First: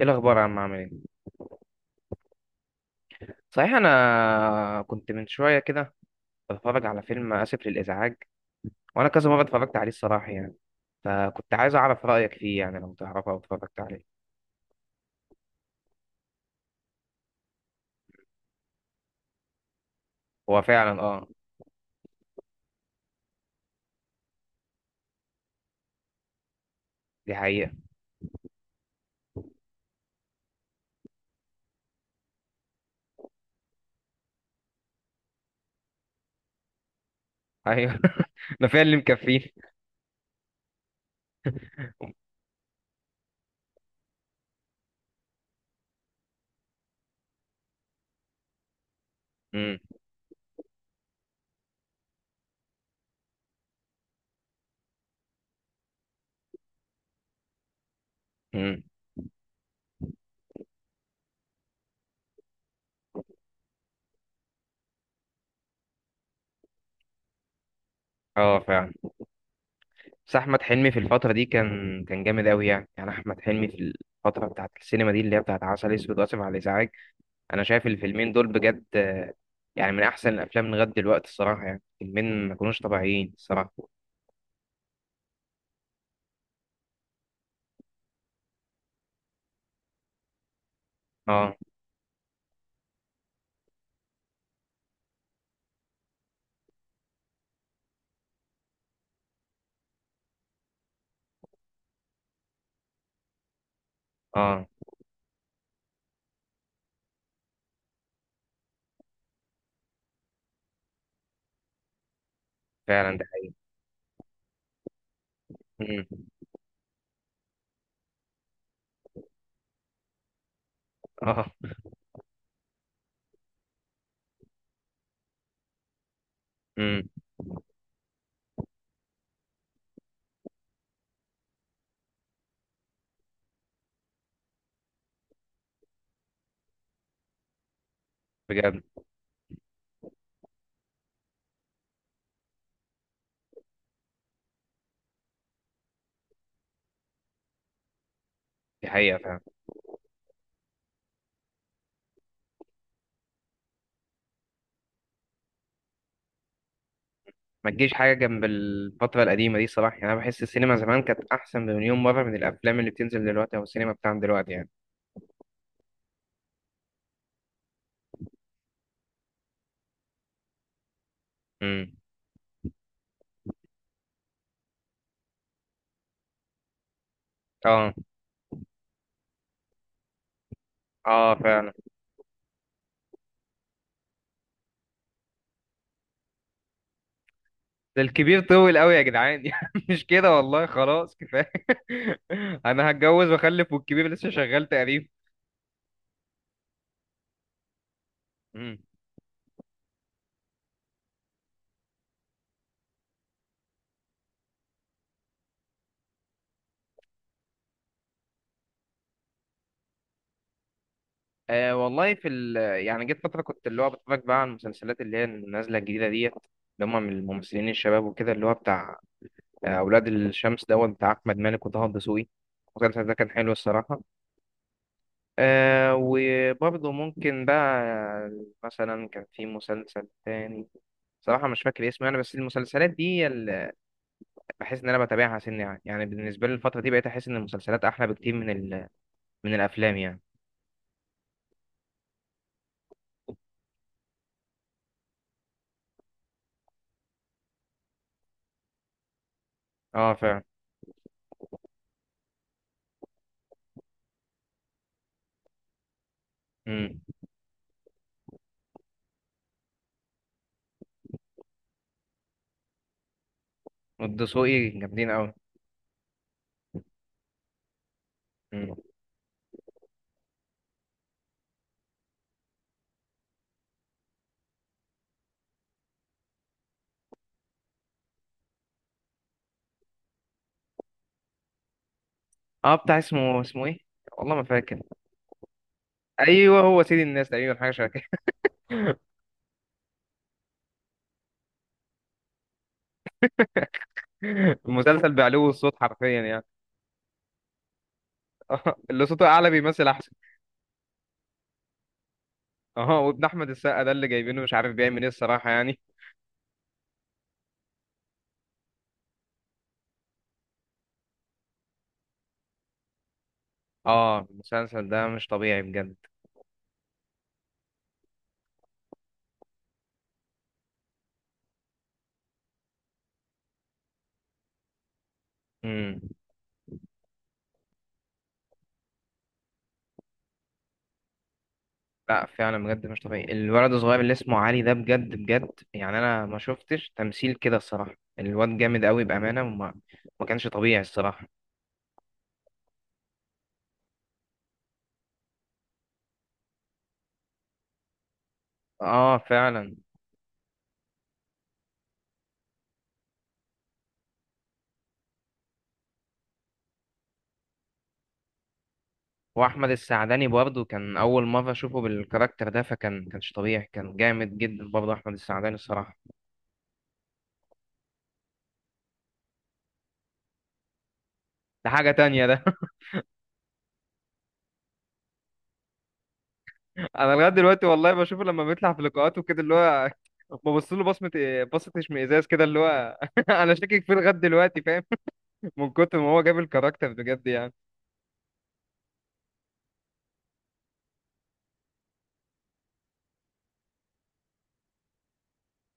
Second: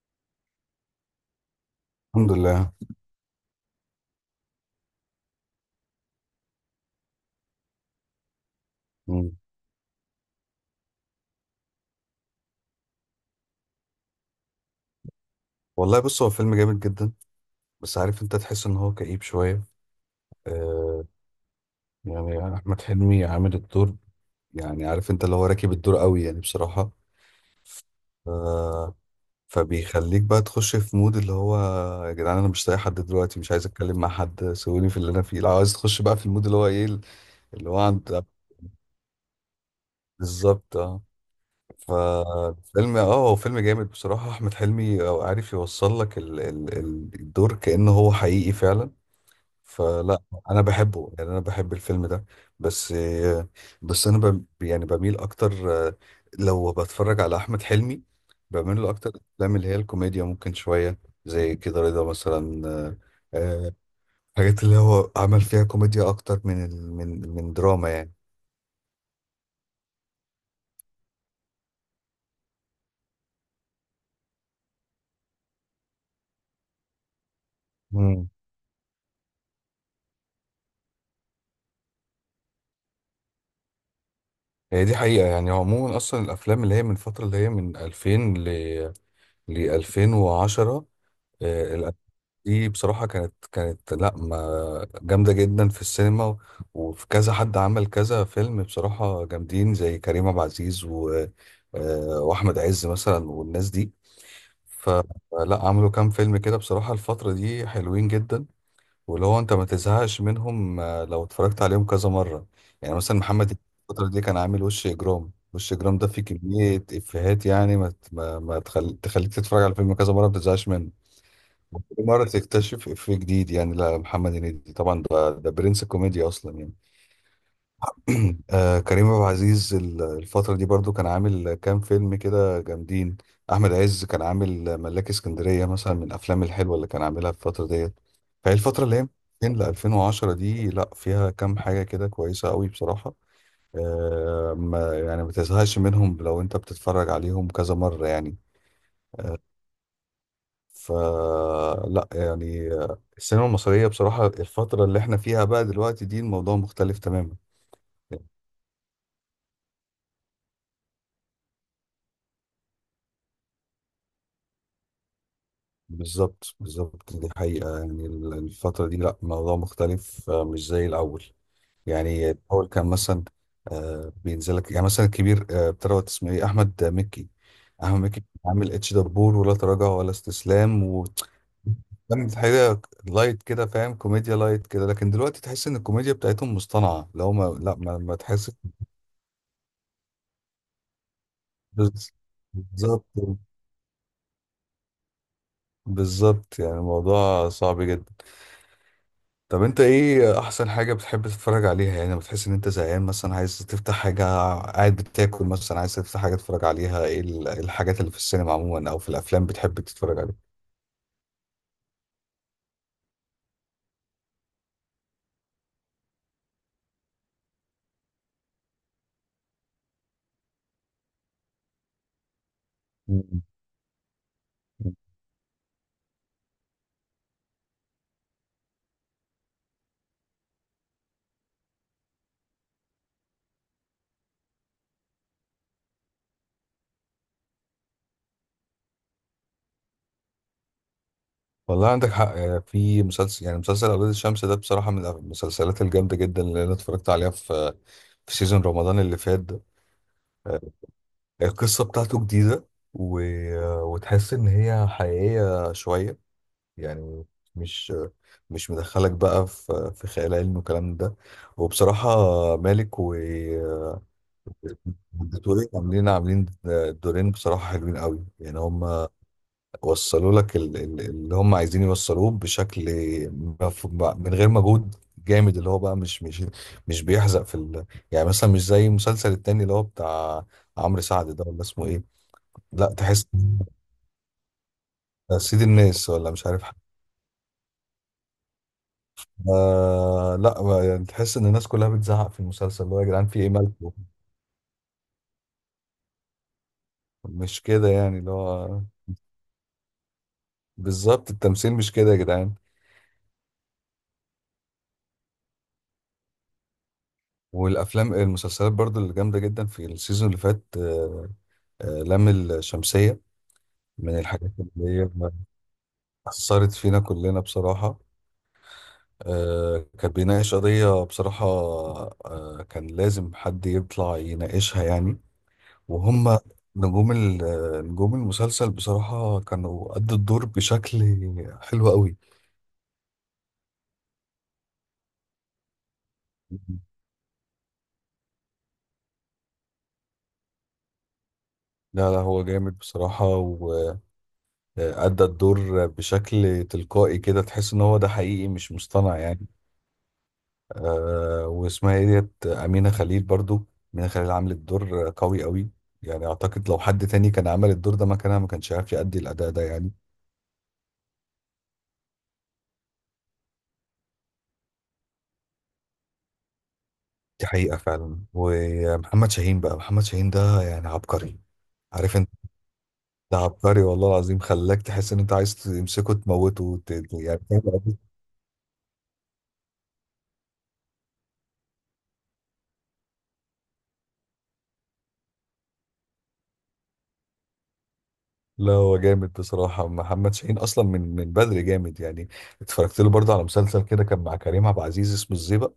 ايه الاخبار يا عم؟ عامل ايه؟ الحمد لله. صحيح، انا كنت من شويه كده بتفرج على فيلم اسف للازعاج، وانا كذا مم. مره اتفرجت عليه الصراحه يعني. فكنت عايز اعرف رايك فيه، يعني لو تعرفه او اتفرجت عليه. والله بص، هو فيلم جامد جدا. بس عارف، انت تحس ان هو كئيب شوية. هو فعلا، آه. اه. يعني احمد حلمي عامل الدور، يعني عارف انت، اللي هو راكب الدور قوي يعني بصراحة. دي حقيقه. آه. فبيخليك بقى تخش في مود اللي هو يا جدعان، انا مش لاقي حد دلوقتي، مش عايز اتكلم مع حد، سيبوني في اللي انا فيه. لو عايز تخش بقى في المود اللي هو ايه، اللي هو ايوه، عند. ده فعلا اللي مكفيه. بالظبط، اه. فالفيلم اه، هو فيلم جامد بصراحة. احمد حلمي عارف يوصل لك الدور كأنه هو حقيقي فعلا. امم. فلا، انا بحبه، يعني انا بحب الفيلم ده. بس بس انا يعني بميل اكتر، لو بتفرج على احمد حلمي، امم. بميل له اكتر الافلام اللي هي الكوميديا، ممكن شويه زي كده رضا مثلا. آه، حاجات اللي هو عمل فيها كوميديا اكتر من من دراما يعني. اه، فعلا. بس احمد حلمي في الفتره دي كان جامد قوي، يعني احمد حلمي في الفتره بتاعت السينما دي اللي هي بتاعت عسل اسود واسف على الازعاج. انا شايف امم الفيلمين دول بجد. يعني من احسن الافلام لغايه دلوقتي الصراحه، يعني فيلمين ما كانوش طبيعيين الصراحه. هي دي حقيقة. يعني عموما أصلا الأفلام اللي هي من فترة، اللي هي من 2000 ل ل 2010، اه، الأفلام دي بصراحة كانت لا ما جامدة جدا في السينما، وفي كذا حد عمل كذا فيلم بصراحة جامدين، زي كريم عبد العزيز و وأحمد عز مثلا، والناس دي. اه، فلا، عملوا كام فيلم كده بصراحة الفترة دي حلوين جدا، واللي هو أنت ما تزهقش منهم، آه، لو اتفرجت عليهم كذا مرة. يعني فعلا، مثلا ده حقيقي. محمد الفترة دي كان عامل وش إجرام. وش إجرام امم. ده فيه كمية إفيهات، يعني ما ت- ما ما تخليك تتفرج على الفيلم كذا مرة ما تزهقش منه، اه. كل مرة تكتشف إفيه جديد. يعني لا، محمد هنيدي طبعا ده برنس الكوميديا أصلا يعني. امم. آه، كريم عبد العزيز الفترة دي برضو كان عامل كام فيلم كده جامدين. أحمد عز كان عامل ملاك اسكندرية مثلا، من الأفلام الحلوة اللي كان عاملها في الفترة ديت. فهي بجد، الفترة اللي هي 2000 ل 2010 دي، لا فيها كام حاجة كده كويسة قوي بصراحة. آه، ما يعني ما تزهقش منهم لو أنت بتتفرج عليهم كذا مرة يعني. دي حقيقه فعلا. فلا، يعني السينما المصرية بصراحة، الفترة اللي احنا فيها بقى دلوقتي دي، الموضوع مختلف تماما. ما تجيش حاجه جنب الفتره القديمه دي صراحه، يعني انا بحس السينما زمان كانت احسن بمليون مره من الافلام اللي بتنزل دلوقتي او السينما بتاعنا دلوقتي يعني. بالظبط، دي حقيقة يعني. الفترة دي لا الموضوع مختلف، آه، مش زي الأول. امم. يعني الأول كان مثلا، بينزلك يعني مثلا الكبير، آه، بتروت اسمه ايه، أحمد مكي. اه، أحمد مكي كان عامل اتش دبور، ولا تراجع ولا استسلام، و اه، فعلا. كانت حاجة لايت كده فاهم، كوميديا لايت كده، لكن دلوقتي تحس ان الكوميديا بتاعتهم مصطنعة. لو ما لا ما, ده ما الكبير تحسش. طول قوي يا جدعان، يعني مش كده والله، خلاص كفايه. بز- انا بالظبط هتجوز واخلف والكبير لسه شغال تقريبا. بالظبط يعني الموضوع صعب جدا. طب انت ايه احسن حاجة بتحب تتفرج عليها، يعني لما بتحس ان انت زهقان مثلا عايز تفتح حاجة، قاعد بتاكل مثلا عايز تفتح حاجة تتفرج عليها، ايه إيه الحاجات اللي في السينما عموما او في الافلام بتحب تتفرج عليها؟ أه والله، في ال يعني جيت فترة كنت اللي هو بتفرج بقى على المسلسلات اللي هي النازلة الجديدة ديت، اللي هم من الممثلين الشباب وكده، اللي هو بتاع أولاد الشمس دوت بتاع أحمد مالك وطه الدسوقي. المسلسل ده كان م- حلو الصراحة. م. أه، وبرضه ممكن بقى مثلا كان في مسلسل تاني، صراحة مش فاكر اسمه يعني، بس المسلسلات دي هي اللي بحس إن أنا بتابعها سن يعني بالنسبة لي الفترة دي بقيت أحس إن المسلسلات أحلى بكتير من الأفلام يعني. والله عندك حق. يعني في مسلسل، يعني مسلسل اولاد الشمس ده بصراحة من المسلسلات الجامدة جدا اللي انا اتفرجت عليها في في سيزون رمضان اللي فات ده. اه، فعلا. آه، القصة بتاعته جديدة، و... وتحس ان هي حقيقية شوية. امم. يعني مش مش مدخلك بقى في في خيال علمي والكلام ده. وبصراحة، مالك و والدسوقي جامدين أوي. والدكتورين عاملين، دورين بصراحة حلوين قوي. يعني هم وصلوا لك اللي هم عايزين يوصلوه بشكل، مف- من غير مجهود جامد، اللي هو بقى مش بيحزق في يعني مثلا مش زي المسلسل التاني اللي هو بتاع عمرو سعد ده، ولا اسمه ايه؟ اه، لا بتاع تحس، اسمه ايه؟ والله ما فاكر. سيد الناس ولا مش ايوه، عارف. هو سيد الناس تقريبا، حاجه شبه كده. آه، لا بقى، يعني تحس ان الناس كلها بتزعق في المسلسل، اللي هو يا جدعان في ايه، مالكم؟ المسلسل بعلو الصوت حرفيا يعني. مش كده يعني، اللي اه، هو اللي صوته اعلى بيمثل احسن. بالظبط، التمثيل مش كده يا جدعان. اه، وابن احمد السقا ده اللي جايبينه مش عارف بيعمل ايه الصراحه يعني. والافلام، المسلسلات برضو اللي جامده جدا في السيزون اللي فات، آه آه، لام الشمسيه، من اه، الحاجات المسلسل اللي ده هي مش طبيعي بجد. اثرت فينا كلنا بصراحه. آه، كان بيناقش قضيه بصراحه، آه، كان لازم حد يطلع يناقشها يعني. امم. وهم نجوم نجوم المسلسل بصراحة كانوا أدوا الدور بشكل حلو قوي. لا، فعلا بجد مش طبيعي، الولد الصغير اللي اسمه علي ده، بجد بجد يعني انا ما شفتش تمثيل كده الصراحه، الواد جامد قوي بامانه، وما ما كانش طبيعي الصراحه. لا، هو جامد بصراحة. وأدى الدور بشكل تلقائي كده، تحس إن هو ده حقيقي مش مصطنع اه، يعني. فعلا. أه، واسمها إيه ديت، أمينة خليل برضو. أمينة خليل عملت دور قوي قوي، يعني أعتقد لو حد تاني كان عمل الدور ده مكانها ما كانش عارف يأدي الأداء ده واحمد يعني. السعداني برضه كان اول مره اشوفه بالكاركتر ده، كانش طبيعي، كان جامد جدا برضه احمد السعداني الصراحه. دي حقيقة فعلا. ومحمد شاهين بقى، محمد شاهين ده يعني عبقري. ده حاجه عارف، تانية ده. ده عبقري والله العظيم، خلاك تحس ان انت عايز تمسكه تموته. انا لغايه يعني فاهم دلوقتي والله قصدي؟ بشوفه لما بيطلع في لقاءاته كده اللي هو، ببص له بصه اشمئزاز كده اللي هو، انا شاكك فيه لغايه دلوقتي فاهم؟ من كتر ما هو جاب الكاركتر بجد يعني. لا هو جامد بصراحة. محمد شاهين أصلا من بدري جامد يعني. اتفرجت له برضه على مسلسل كده كان مع كريم عبد العزيز اسمه الزيبق،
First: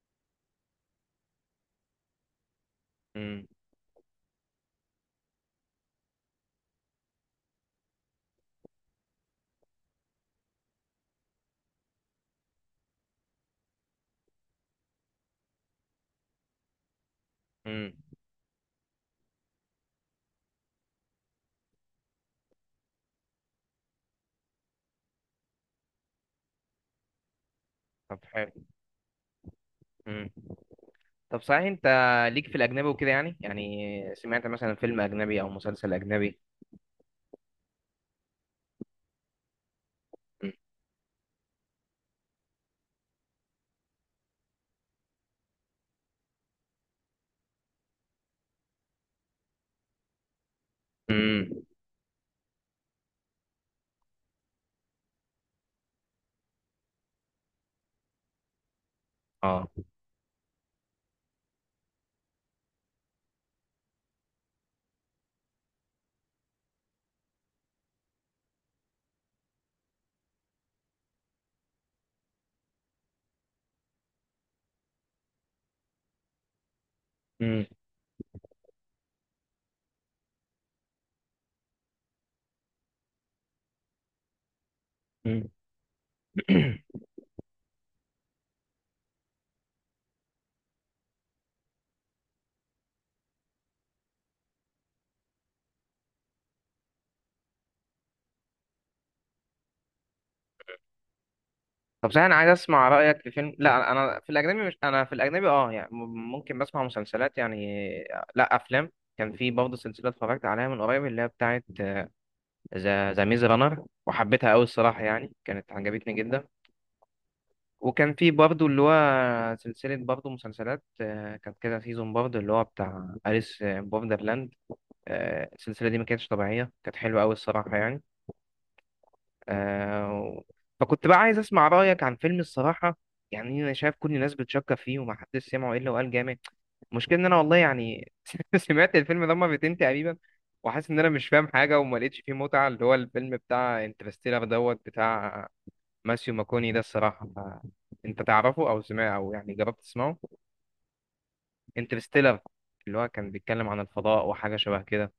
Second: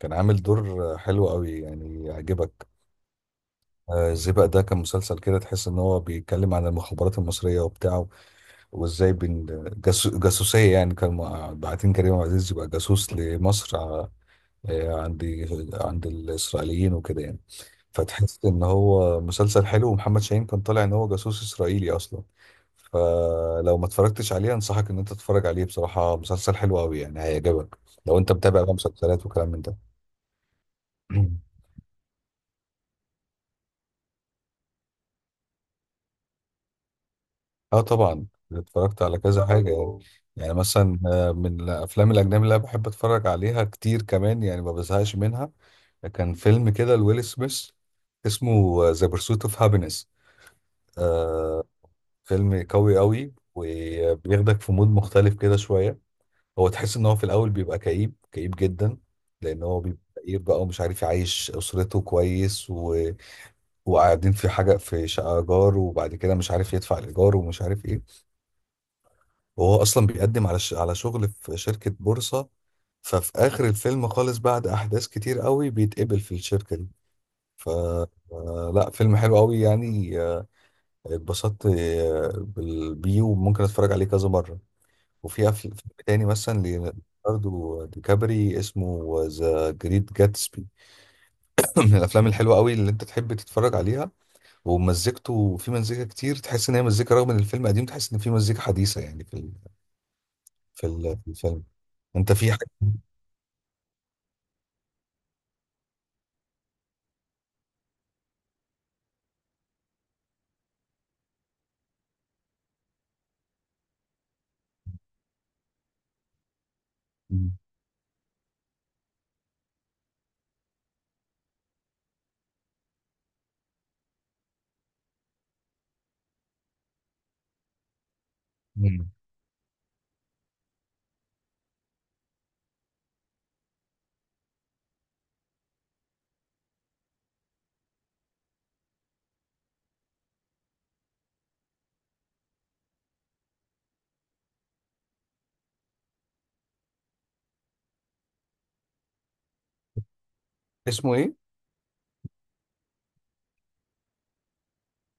كان عامل دور حلو قوي يعني، يعجبك. امم. آه، الزيبق ده كان مسلسل كده تحس ان هو بيتكلم عن المخابرات المصرية وبتاعه، وازاي بين جاسوسية يعني، كان باعتين كريم عبد العزيز يبقى جاسوس لمصر، عند، عند الإسرائيليين وكده يعني. امم. فتحس ان هو مسلسل حلو، ومحمد شاهين كان طالع ان هو جاسوس اسرائيلي اصلا. فلو ما اتفرجتش عليه، انصحك ان انت تتفرج عليه بصراحة، مسلسل حلو قوي يعني، هيعجبك، لو طب انت حلو. متابع بقى مسلسلات وكلام من ده. امم. طب صحيح، انت ليك في الاجنبي وكده يعني سمعت مثلا فيلم اجنبي او مسلسل اجنبي؟ اه طبعا، اتفرجت على كذا حاجة يعني. يعني مثلا، من الافلام الاجنبي اللي انا بحب اتفرج عليها كتير كمان، يعني ما بزهقش منها، كان فيلم كده لويل سميث اسمه ذا بيرسوت اوف هابينس. امم. فيلم قوي قوي، وبياخدك في مود مختلف كده شوية. هو تحس ان هو في الاول بيبقى كئيب جدا، اه. لان هو بيبقى كئيب بقى ومش عارف يعيش اسرته كويس، وقاعدين في حاجه، في شقه ايجار، وبعد كده مش عارف يدفع الايجار ومش عارف ايه، وهو اصلا بيقدم على على شغل في شركه بورصه. ففي اخر الفيلم خالص بعد احداث كتير قوي بيتقبل في الشركه دي. ف آه، لا فيلم حلو قوي يعني، آه، اتبسطت، آه، بيه، وممكن اتفرج عليه كذا مره. وفي امم. فيلم تاني مثلا ليوناردو دي كابري اسمه ذا جريت جاتسبي، من الافلام الحلوه قوي اللي انت تحب تتفرج عليها. ومزيكته، في مزيكا كتير تحس ان هي مزيكا، رغم ان الفيلم قديم تحس ان في مزيكا حديثه يعني في في الفيلم. طب صحيح، انت انا عايز في حاجه؟ اسمع رايك في فيلم. لا، انا في الاجنبي، مش انا في الاجنبي اه يعني، ممكن بسمع مسلسلات يعني. لا، افلام. كان في برضه سلسله اتفرجت عليها من قريب اللي هي بتاعه ذا ميز رانر، وحبيتها قوي الصراحه، يعني كانت عجبتني جدا. وكان في برضه اللي هو سلسله برضه مسلسلات كانت كده سيزون، برضه اللي هو بتاع أليس بوردرلاند. السلسله دي ما كانتش طبيعيه، كانت حلوه قوي الصراحه يعني. مم. آه، فكنت بقى عايز اسمع رايك عن فيلم الصراحه، يعني انا شايف كل الناس بتشكر فيه، وما حدش سمعه الا وقال جامد. المشكله ان انا والله يعني، سمعت الفيلم ده مرتين تقريبا وحاسس ان انا مش فاهم حاجه وما لقيتش فيه متعه، اللي هو الفيلم بتاع انترستيلر دوت بتاع ماسيو ماكوني ده الصراحه، انت تعرفه او سمعه او يعني جربت تسمعه؟ اسمه ايه؟ انترستيلر، اللي هو كان بيتكلم عن الفضاء وحاجه شبه كده.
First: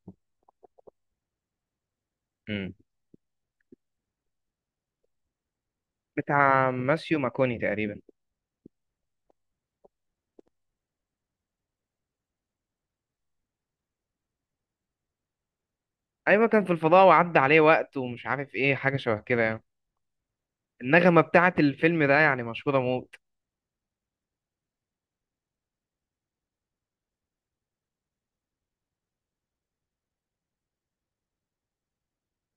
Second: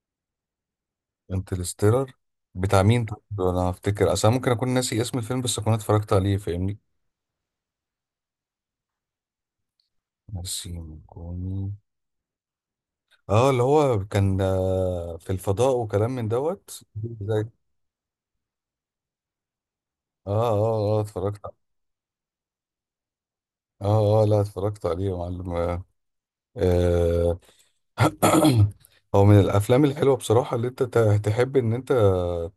انترستيلر. مم. بتاع مين طب؟ انا هفتكر اصلا، ممكن اكون ناسي اسم الفيلم بس اكون اتفرجت عليه بتاع فاهمني. ماسيو ماكوني تقريبا. ناسي كوني، اه اللي هو كان، آه، في الفضاء وكلام من ايوه، كان في دوت. الفضاء وعدى عليه وقت ومش عارف ايه، حاجه شبه كده يعني. اه اه اه النغمة اتفرجت. بتاعت الفيلم ده يعني مشهورة موت. اه لا، اتفرجت عليه يا معلم. آه، هو من الافلام الحلوه بصراحه اللي انت تحب ان انت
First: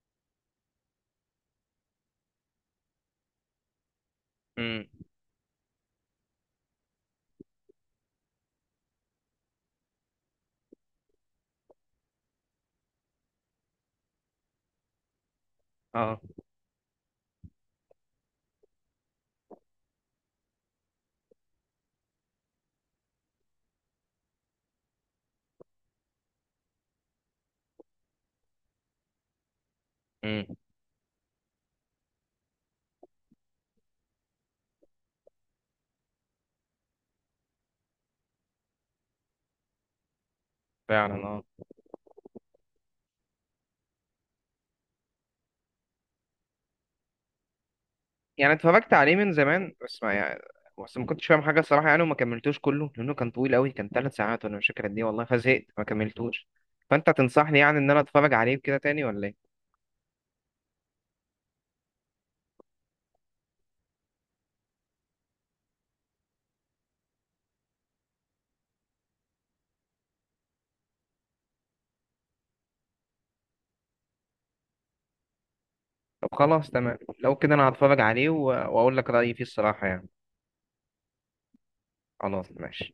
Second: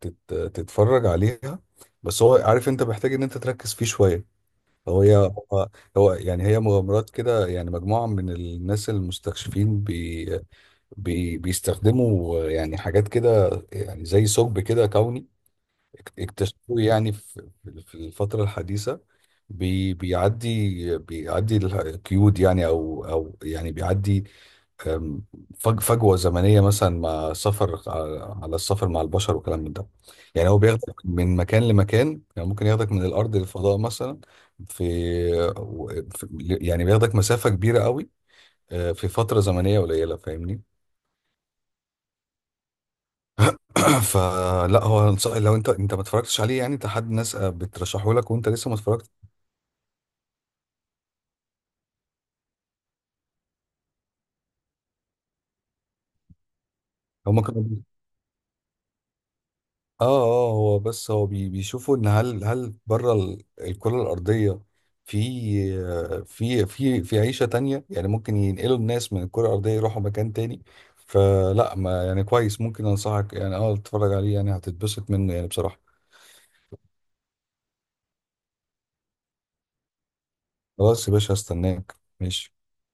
تتفرج عليها، بس هو عارف انت محتاج ان انت تركز فيه شويه. امم. هو هي هو هو يعني هي مغامرات كده يعني، مجموعه من الناس المستكشفين، بي بي بيستخدموا يعني حاجات كده يعني زي ثقب كده كوني اه. اكتشفوه يعني، في في الفتره الحديثه، بي بيعدي بيعدي القيود يعني، او يعني بيعدي، أم، فجوه زمنيه مثلا، مع سفر على السفر مع البشر وكلام من ده. يعني امم. هو بياخدك من مكان لمكان، يعني ممكن ياخدك من الارض للفضاء مثلا، في و- في- يعني بياخدك مسافه كبيره قوي، أه، في فتره زمنيه قليله فاهمني. فعلا اه. فلا، هو لو انت، انت ما اتفرجتش عليه يعني، انت حد ناس، آه، بترشحه لك وانت يعني لسه ما اتفرجت اتفرجت. عليه من زمان، بس ما كنتش فاهم حاجة الصراحة يعني، وما كملتوش كله لأنه كان طويل أوي، كان 3 ساعات وأنا مش فاكر قد إيه والله، فزهقت ما كملتوش. فأنت هما تنصحني كانوا، يعني إن أنا أتفرج عليه كده تاني ولا إيه؟ اه هو بس هو بيشوفوا ان هل بره الكرة الأرضية في في عيشة تانية، يعني ممكن ينقلوا الناس من الكرة الأرضية يروحوا مكان تاني. فلا ما يعني كويس، ممكن أنصحك يعني اه تتفرج عليه، يعني هتتبسط منه يعني بصراحة. طب خلاص تمام، لو كده أنا هتفرج عليه وأقول لك رأيي فيه الصراحة يعني. خلاص يا باشا، هستناك. خلاص ماشي. ماشي.